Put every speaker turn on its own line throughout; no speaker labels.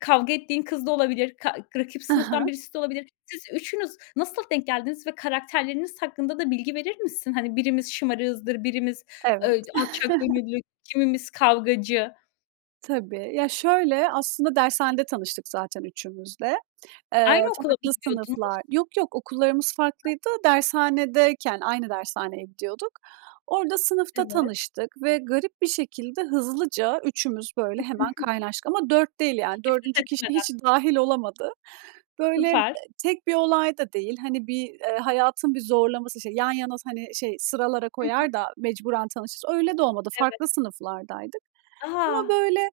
Kavga ettiğin kız da olabilir, ka rakip
Ha
sınıftan
ha.
birisi de olabilir. Siz 3'ünüz nasıl denk geldiniz ve karakterleriniz hakkında da bilgi verir misin? Hani, birimiz şımarığızdır, birimiz,
Evet.
ııı, d alçak gönüllü, kimimiz kavgacı.
Tabii. Ya şöyle, aslında dershanede tanıştık zaten 3'ümüz de. Eee,
Aynı okula mı
farklı
gidiyordunuz?
sınıflar. Yok yok, okullarımız
Hah.
farklıydı. Dershanedeyken aynı dershaneye gidiyorduk. Orada sınıfta
Evet.
tanıştık ve garip bir şekilde, hızlıca 3'ümüz böyle hemen kaynaştık ama 4 değil. Yani
[unintelligible]
4. kişi
etmeden.
hiç dâhil olamadı. Böyle, eee,
Süper.
tek bir olay da değil, hani bir, eee, hayatın bir zorlaması. İşte yan yana s hani, şey, sıralara
Hı hı.
koyar da mecburen tanışırız, öyle de olmadı.
Evet.
Farklı sınıflardaydık. Ama,
A!
böyle,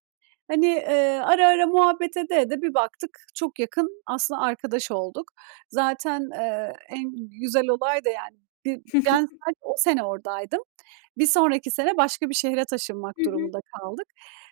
hani, eee ,ara ara muhabbet ede ede bir baktık, çok yakın aslında arkadaş olduk. Zaten, eee, en güzel olay da, yani, bir ben sadece o sene oradaydım. Bir sonraki sene başka bir şehre taşınmak
Hı hı.
durumunda kaldık.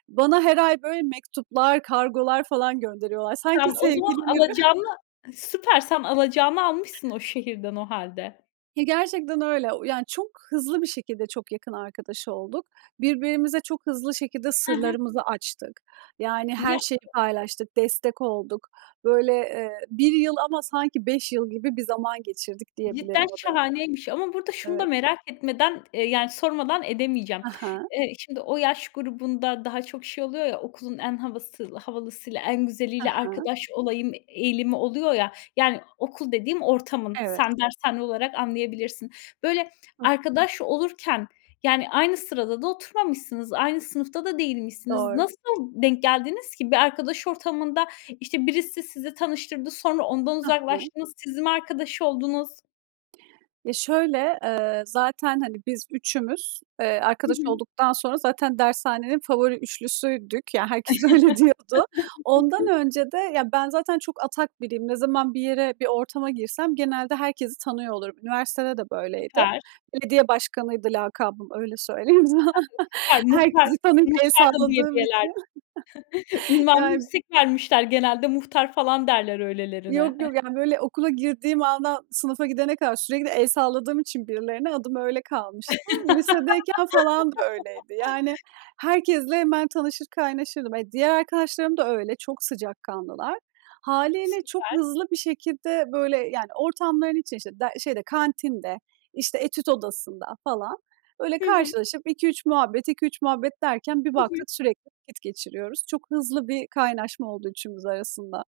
Bana her ay, böyle, mektuplar, kargolar falan gönderiyorlar. Sanki
Sen o zaman
sevgilileri.
alacağını
[unintelligible]
Süper. Sen alacağını almışsın o şehirden o hâlde.
Ya, gerçekten öyle. O yani çok hızlı bir şekilde çok yakın arkadaş olduk. Birbirimize çok hızlı şekilde
Ha ha.
sırlarımızı açtık. Yani her
Ya
şeyi paylaştık, destek olduk. Böyle, eee, 1 yıl ama sanki 5 yıl gibi bir zaman geçirdik diyebilirim
Cidden
o dönem.
şahaneymiş. Ama burada şunu da
Evet.
merak etmeden, eee, yani, sormadan edemeyeceğim.
Ha ha.
Eee, şimdi o yaş grubunda daha çok şey oluyor ya, okulun en havası havalısıyla, en
Ha
güzeliyle
ha.
arkadaş olayım, eee, eğilimi oluyor ya. Yani okul dediğim, ortamın,
Evet.
sen dershane olarak anlayabilirsin. Böyle,
Hıh.
arkadaş olurken yani aynı sırada da oturmamışsınız, aynı sınıfta da değilmişsiniz.
Doğru.
Nasıl denk geldiniz ki? Bir arkadaş ortamında, işte, birisi sizi tanıştırdı, sonra ondan
Ha ha.
uzaklaştınız, siz mi arkadaş oldunuz?
Ya şöyle, eee, zaten hani biz 3'ümüz, eee,
Hı
arkadaş
hı.
olduktan sonra zaten dershanenin favori 3'lüsüydük, ya herkes öyle diyordu. Ondan önce de, ya ben zaten çok atak biriyim, ne zaman bir yere, bir ortama girsem genelde herkesi tanıyor olurum. Üniversitede de böyleydi.
Süper.
"Belediye başkanı"ydı lakabım, öyle söyleyeyim sana.
[unintelligible] Süper. Muhtar
Herkesi tanıyıp el
muhtar da diye
salladığım
bilirlerdi.
için.
Ünvanı
Ya
yüksek vermişler, genelde muhtar falan derler öylelerine.
Yok yok, yani, böyle, okula girdiğim andan sınıfa gidene kadar sürekli el salladığım için birilerine adım öyle kalmıştı. Lisedeyken falan da öyleydi. Yani herkesle hemen tanışır, kaynaşırdım. E, diğer arkadaşlarım da öyle. Çok sıcakkanlılar. Hâliyle çok
Süper.
hızlı bir şekilde böyle yani ortamların içinde, işte der şeyde, kantinde, işte etüt odasında falan, böyle,
Hı hı.
karşılaşıp 2 3 muhabbet, 2 3 muhabbet derken bir
Hı hı.
baktık sürekli vakit geçiriyoruz. Çok hızlı bir kaynaşma oldu 3'ümüz arasında.